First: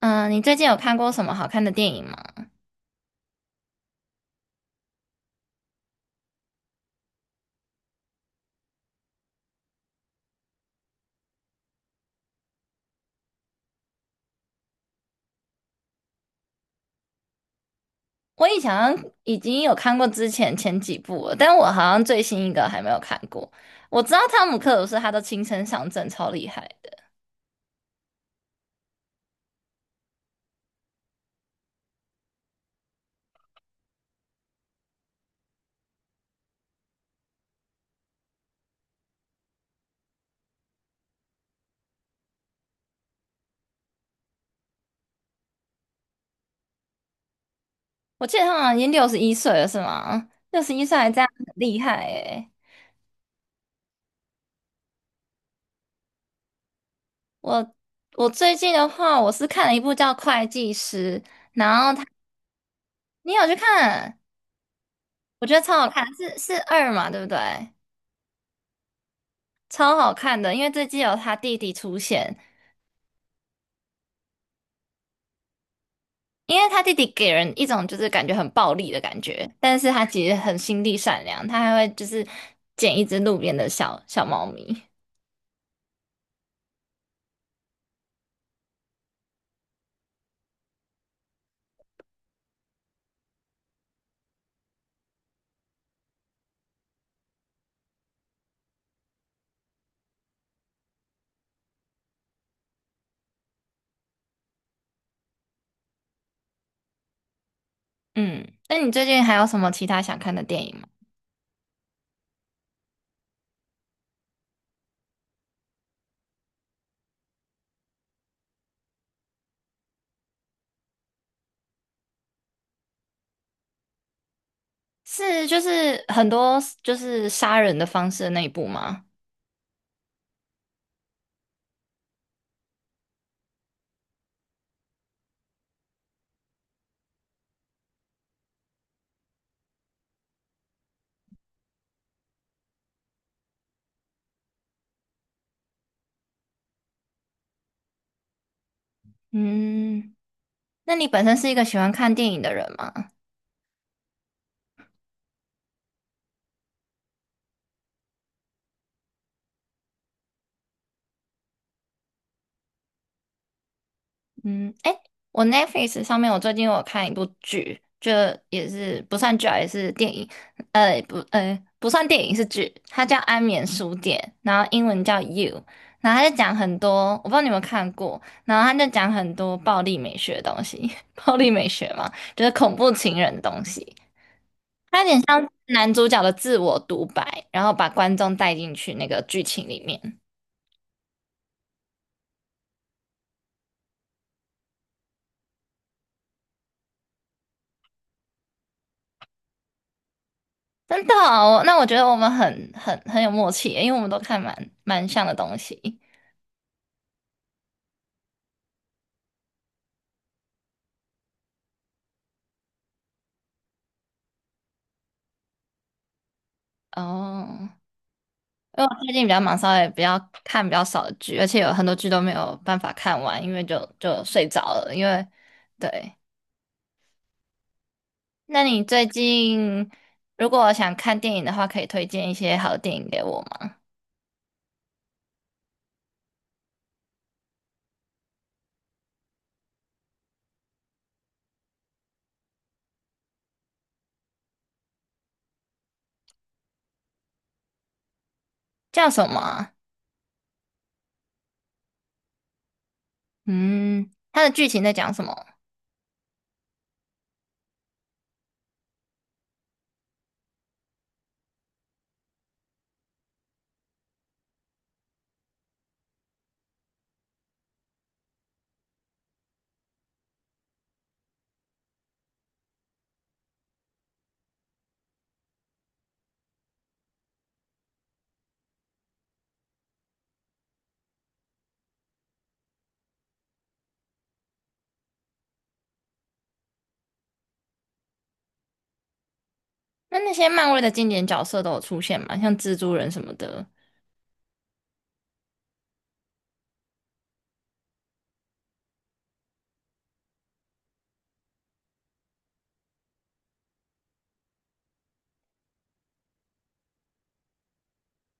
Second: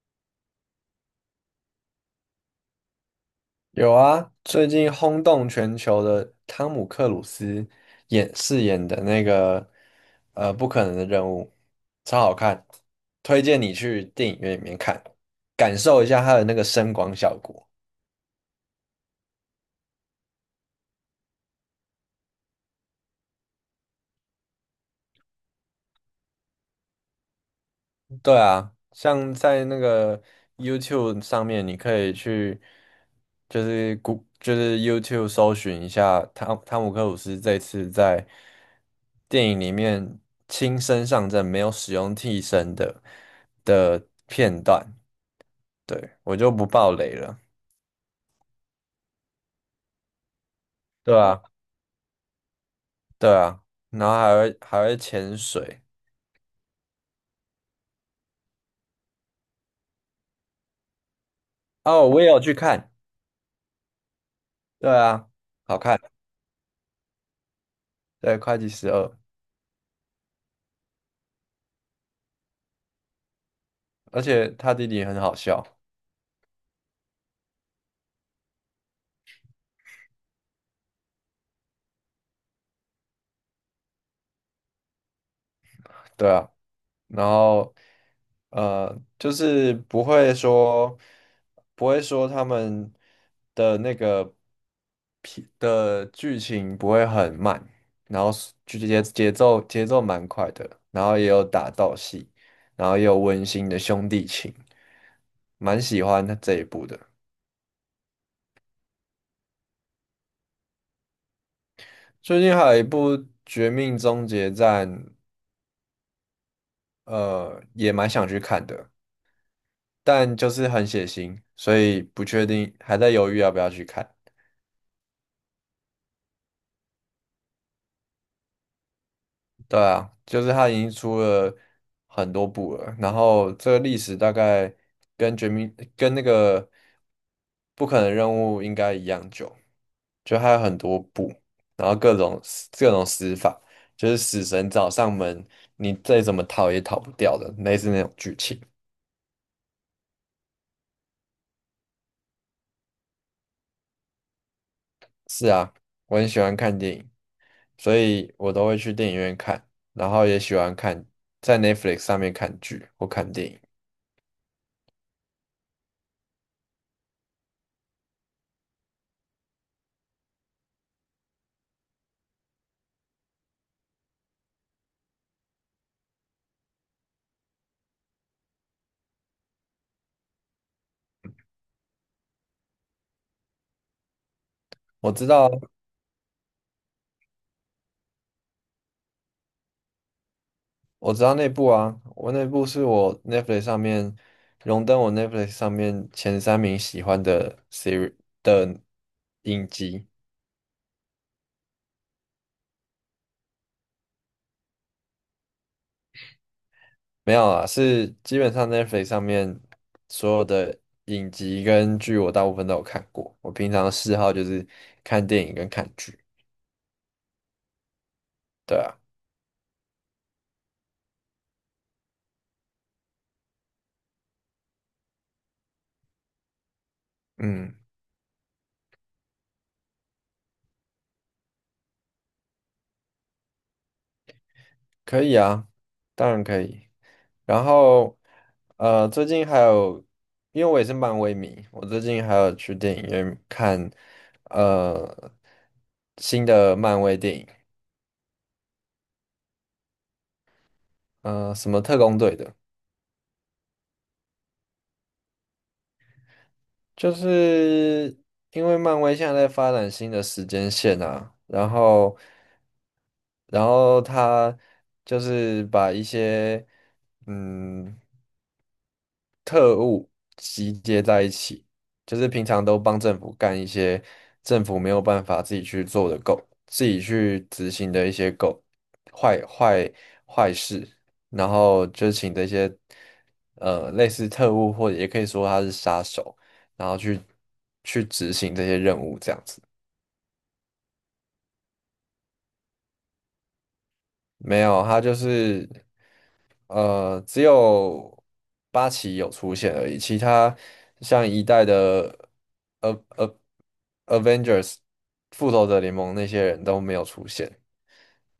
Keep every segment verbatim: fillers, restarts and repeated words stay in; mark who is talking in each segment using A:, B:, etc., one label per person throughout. A: 嗯，你最近有看过什么好看的电影吗？
B: 有啊，最近轰动全球的汤姆克鲁斯演饰演的那个呃不可能的任务，超好看，推荐你去电影院里面看，感受一下它的那个声光效果。
A: 我以前好像已经有看过之前前几部了，但我好像最新一个还没有看过。我知道汤姆克鲁斯他都青生上阵，超厉害的。
B: 对啊，像在那个 YouTube 上面，你可以去就是谷就是 YouTube 搜寻一下汤汤姆克鲁斯这次在电影里面亲身上阵，没有使用替身的的片段。对，我就不爆雷了。
A: 我记得他好像已经六十一岁了，是吗？六十一岁还
B: 对
A: 这样，
B: 啊，
A: 很厉害诶。
B: 对啊，然后还会还会潜水。
A: 我我最近的话，我是看了一部叫《会计师》，
B: 哦，我也有去看。
A: 你有去看？
B: 对啊，
A: 我觉得超
B: 好
A: 好
B: 看。
A: 看，是是二嘛，对不对？
B: 对，会计十二，
A: 超好看的，因为这季有他弟弟出现。
B: 而且他弟弟很好笑。
A: 因为他弟弟给人一种就是感觉很暴力的感觉，但是他其实很心地善良，他还会就是捡一只路边的小小猫咪。
B: 对啊。然后呃，就是不会说不会说他们的那个片的剧情不会很慢，然后是就节节奏节奏蛮快的，然后也有打斗戏，然后也有温馨的兄弟情，蛮喜欢他这一部的。
A: 嗯，那你最近还有什么其他想看的电影吗？
B: 最近还有一部《绝命终结战》，呃，也蛮想去看的，但就是很血腥，所以不确定，还在犹豫要不要去看。
A: 是就是很多就是杀人的方式的那一部吗？
B: 对啊，就是它已经出了很多部了，然后这个历史大概跟绝命跟那个不可能任务应该一样久，就还有很多部，然后各种死各种死法，就是死神找上门，你再怎么逃也逃不掉的，类似那种剧情。
A: 嗯，那你本身是一个喜欢看电影的人吗？
B: 是啊，我很喜欢看电影，所以我都会去电影院看，然后也喜欢看在 Netflix 上面看剧或看电影。
A: 嗯，哎，我 Netflix 上面我最近有看一部剧，就也是不算剧啊，也是电影，呃，不，呃，不算电影是剧，它叫《安眠书店》，然后英文叫《You》，然后它就讲很多，我不知道你有没有看过，然后它就讲很多暴力美学的东西，暴力美学嘛，就是恐怖情人的东西，
B: 我知道。
A: 男主角的自我独白，然后把观众带进去那个剧情里面。
B: 我知道那部啊，我那部是我 Netflix 上面荣登我 Netflix 上面前三名喜欢的 series 的影集，
A: 真的哦，那我觉得我们很很很有默契耶，因为我们都看蛮蛮像的东西。
B: 没有啊，是基本上 Netflix 上面所有的影集跟剧我大部分都有看过。我平常的嗜好就是看电影跟看剧，
A: 哦，
B: 对
A: 因为我
B: 啊，
A: 最近比较忙，稍微比较看比较少的剧，而且有很多剧都没有办法看完，因为就就睡着了。因为对，
B: 嗯，
A: 那你最近如果想看电影的话，可以推荐一些好的电影给我吗？
B: 可以啊，当然可以。然后，呃，最近还有，因为我也是漫威迷，我最近还有去电影院看，呃，新的漫威电影，
A: 叫什么啊？
B: 呃，什么特工队的，
A: 嗯，它的剧情在讲什么？
B: 就是因为漫威现在在发展新的时间线啊，然后，然后他就是把一些，嗯。特务集结在一起，就是平常都帮政府干一些政府没有办法自己去做的狗，自己去执行的一些狗坏坏坏事，然后就请这些呃类似特务或者也可以说他是杀手，然后去去执行这些任务这样子。
A: 那那些漫威的经典角色都有出现吗？像蜘蛛人什么的。
B: 没有，他就是。呃，只有八旗有出现而已，其他像一代的呃呃 Avengers 复仇者联盟那些人都没有出现，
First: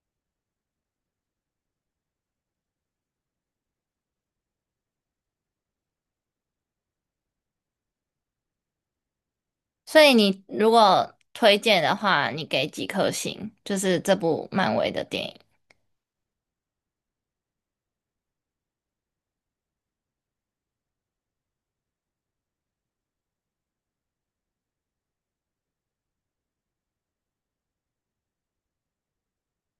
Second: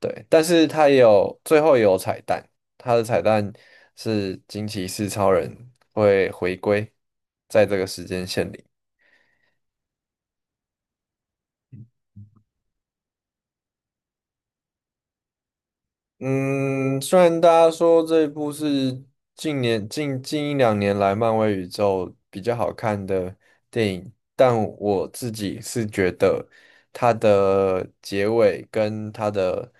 B: 对，但是他也有最后也有彩蛋，他的彩蛋是惊奇四超人会回归在这个时间线里。
A: 所以你如果推荐的话，你给几颗星？就是这部漫威的电影。
B: 嗯，虽然大家说这一部是近年近近一两年来漫威宇宙比较好看的电影，但我自己是觉得它的结尾跟它的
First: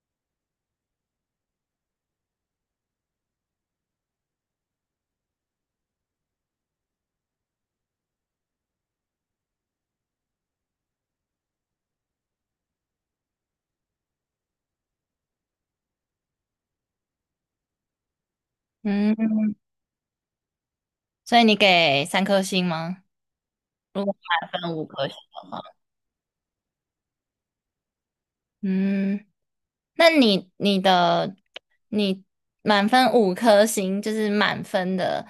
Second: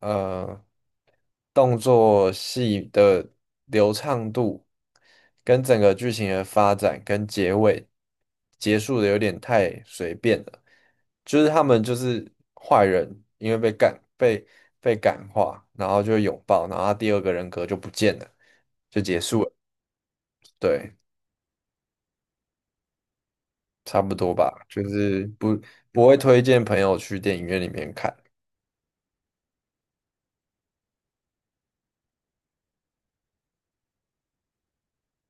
B: 呃动作戏的流畅度，跟整个剧情的发展跟结尾结束的有点太随便了，就是他们就是坏人，因为被感被被感化，然后就拥抱，然后他第二个人格就不见了，就结
A: 嗯，
B: 束了，对，
A: 所以你给三颗星吗？如
B: 差不
A: 果
B: 多
A: 满
B: 吧，
A: 分
B: 就
A: 五颗星
B: 是
A: 的
B: 不
A: 话，
B: 不会推荐朋友去电影院里面看，
A: 嗯，那你你的你满分五颗星，就是满分的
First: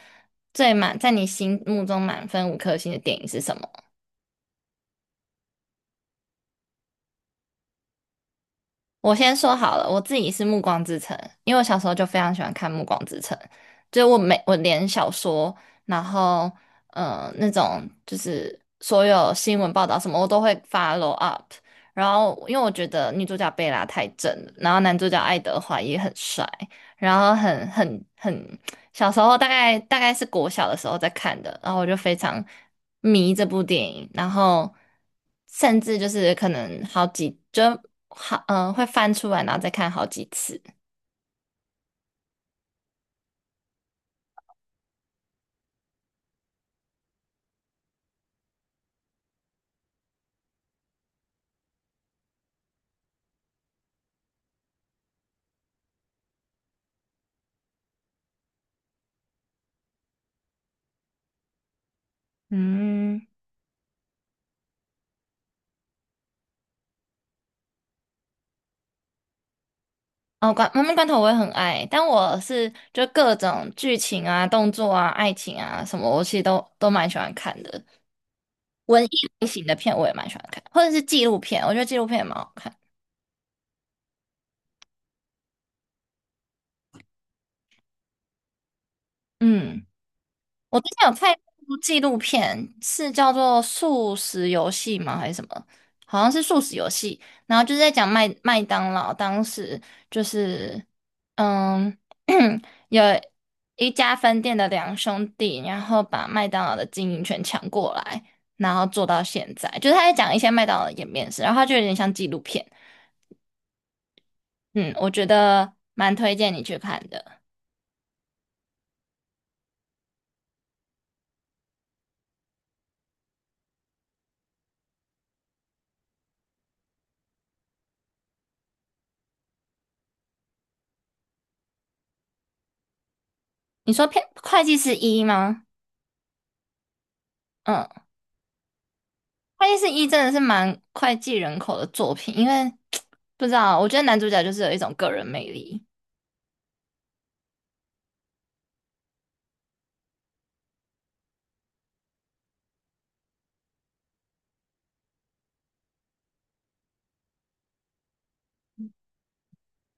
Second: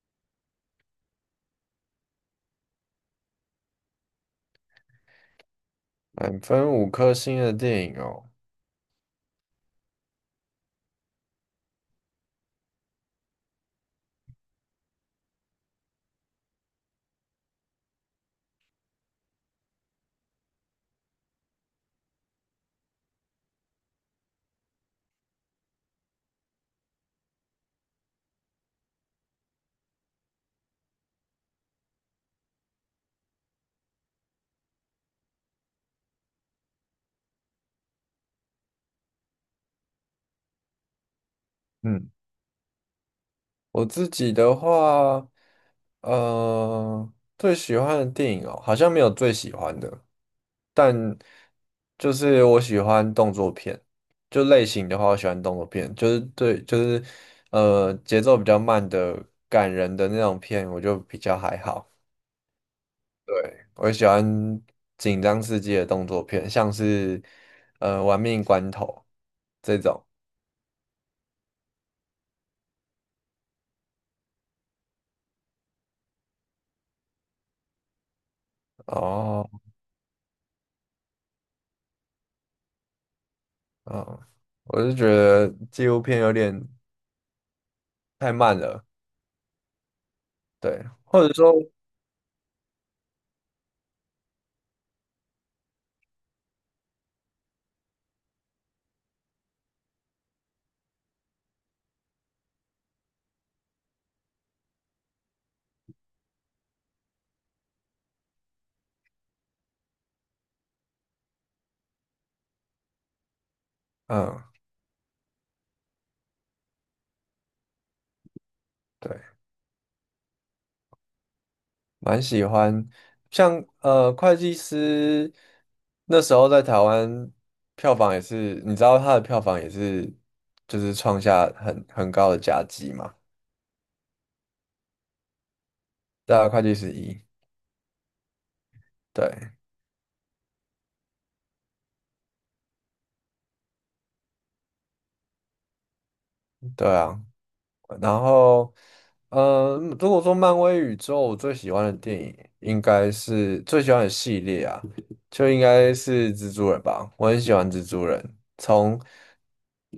A: 最满，在你心目中满分五颗星的电影是什么？
B: 满分五颗星的电影哦。
A: 我先说好了，我自己是《暮光之城》，因为我小时候就非常喜欢看《暮光之城》，就我每我连小说，然后嗯，那种就是所有新闻报道什么，我都会 follow up。然后因为我觉得女主角贝拉太正了，然后男主角爱德华也很帅，然后很很很小时候大概大概是国小的时候在看的，然后我就非常迷这部电影，然后甚至就是可能好几就好嗯、呃会翻出来，然后再看好几次。
B: 嗯。我自己的话，呃，最喜欢的电影哦，好像没有最喜欢的，但就是我喜欢动作片，就类型的话，我喜欢动作片，就是对，就是呃节奏比较慢的、感人的那种片，我就比较还好。
A: 嗯，
B: 对，我喜欢紧张刺激的动作片，像是呃《玩命关头》这种。
A: 哦，关《妈妈关头》我也很爱，但我是就各种剧情啊、动作啊、爱情啊什么，我其实都都蛮喜欢看的。文艺类
B: 哦，
A: 型的片我也蛮喜欢看，或者是纪录片，我觉得纪录片也蛮好看。
B: 嗯，我是觉得纪录片有点太慢了。
A: 嗯。我
B: 对，
A: 之前有
B: 或
A: 看
B: 者说，
A: 一部纪录片，是叫做《素食游戏》吗？还是什么？好像是素食游戏，然后就是在讲麦麦当劳当时就是，嗯，有一家分店的两兄弟，然后把麦当劳的经营权抢过来，然后做到现在，就是他在讲一些麦当劳的演变史，然后他就有点像纪录片，
B: 嗯，
A: 嗯，我觉得蛮推荐你去看的。
B: 对，蛮喜欢，像呃，会计师那时候在台湾票房也是，你知道他的票房也是，就是创下很很高的佳绩嘛，
A: 你说片会计是一吗？
B: 对啊，会计师一，
A: 嗯。
B: 对，
A: 《爱丽丝一》真的是蛮脍炙人口的作品，因为 不知道，我觉得男主角就是有一种个人魅力。
B: 对啊。然后，嗯，如果说漫威宇宙，我最喜欢的电影应该是最喜欢的系列啊，就应该是蜘蛛人吧。我很喜欢蜘蛛人，从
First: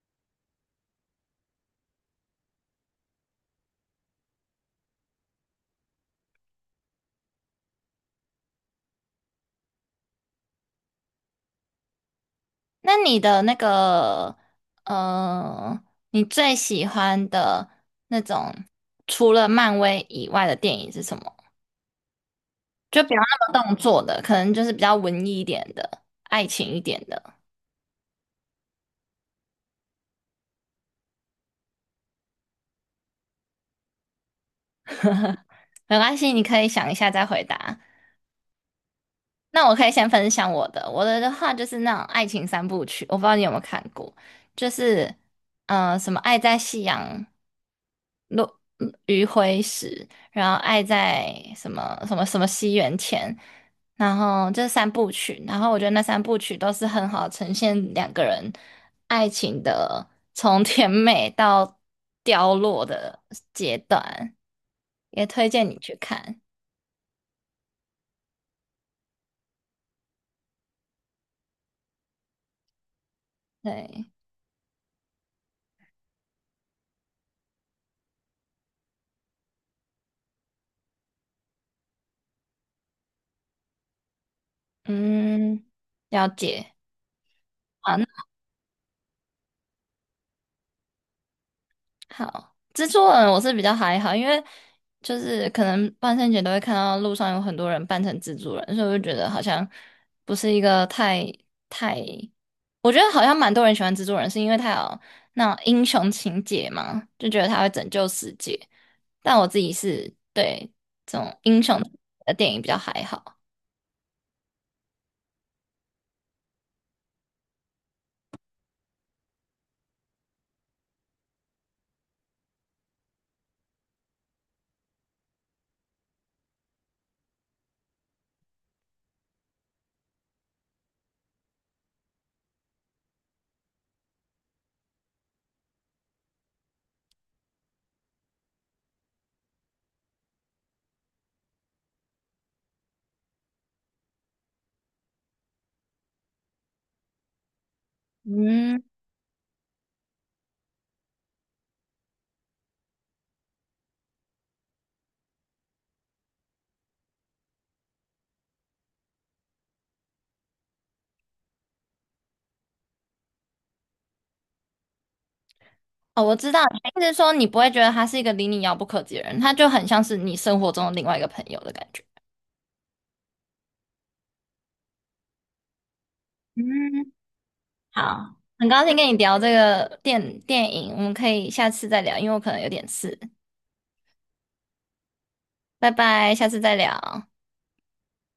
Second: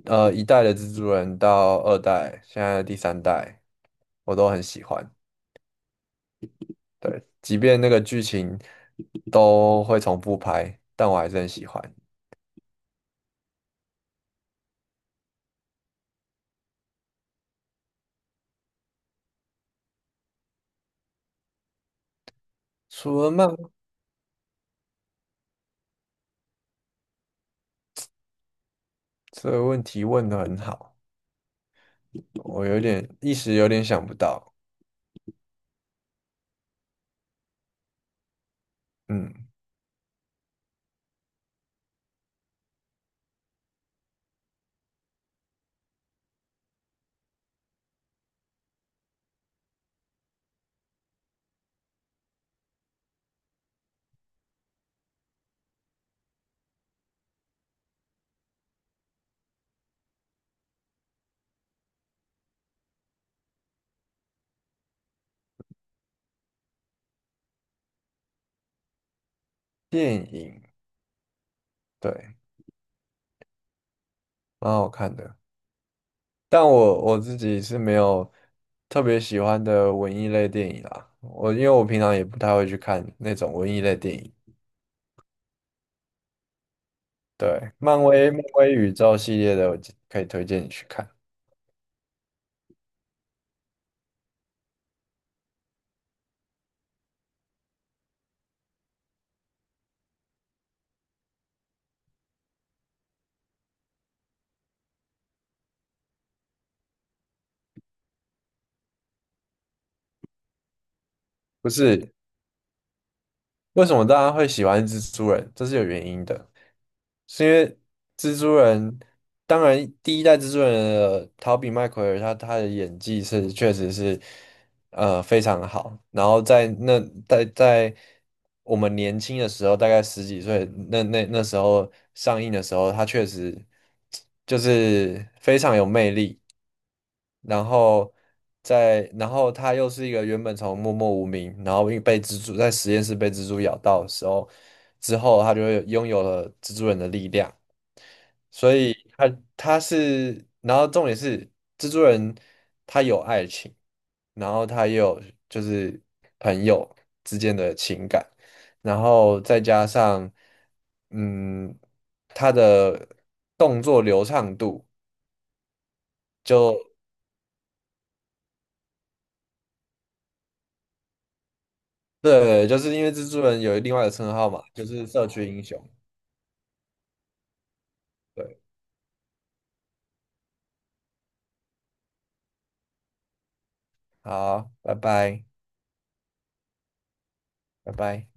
B: 呃一代的蜘蛛人到二代，现在第三代，我都很喜欢。对，即便那个剧情都会重复拍，但我还是很喜欢。
A: 那你的那个，呃，你最喜欢的那种除了漫威以外的电影是什么？就不要
B: 除了漫，
A: 那么动作的，可能就是比较文艺一点的、爱情一点的，
B: 这个问题问得很好，我有点一时有点想不到。
A: 没关系，你可以想一下再回答。
B: 嗯，
A: 那我可以先分享我的，我的的话就是那种爱情三部曲，我不知道你有没有看过，就是嗯。呃，什么《爱在夕阳》落嗯余晖时，然后爱在什么什么什么西元前，然后这三部曲，然后我觉得那三部曲都是很好呈现两个人爱情的从甜美到凋落的阶段，也推荐你去看。
B: 电影，对。
A: 对，
B: 蛮好看的。但我我自己是没有特别喜欢的文艺类电影啦。我因为我平常也不太会去看那种文艺类电影。
A: 嗯，了解。
B: 对，
A: 好
B: 漫
A: 那
B: 威漫威宇宙系列的，我可以推荐你去看。
A: 好，蜘蛛人我是比较还好，因为就是可能万圣节都会看到路上有很多人扮成蜘蛛人，所以我就觉得好像不是一个太太，我觉得好像蛮多人喜欢蜘蛛人，是因为他有那种英雄情节嘛，就觉得他会拯救世界。但我自己是对这种英
B: 不
A: 雄
B: 是，
A: 的电影比较还好。
B: 为什么大家会喜欢蜘蛛人？这是有原因的，是因为蜘蛛人，当然第一代蜘蛛人的陶比麦奎尔他他的演技是确实是。呃，非常好。然后在那在在我们年轻的时候，大概十几岁，那那那时候上映的时候，他确实就是非常有魅力。然后在然后他又是一个原本从默默无名，然后因为被蜘蛛在实验室被蜘蛛咬到的时候，之后他就会拥有了蜘蛛人的力量。所
A: 嗯，
B: 以他他是，然后重点是蜘蛛人他有爱情，然后他也有就是朋友之间的情感，然后再加上嗯他的动作流畅度
A: 哦，我知道，
B: 就
A: 意思是说你不会觉得他是一个离你遥不可及的人，他就很像是你生活中的另外一个朋友的感觉。
B: 对，就是因为蜘蛛人有另外的称号嘛，就是社区英雄。
A: 嗯好，很高兴跟你聊这个电电影，我们可以下次再聊，因为我可能有点事。
B: 好，拜拜，
A: 拜拜，下次再聊。
B: 拜拜。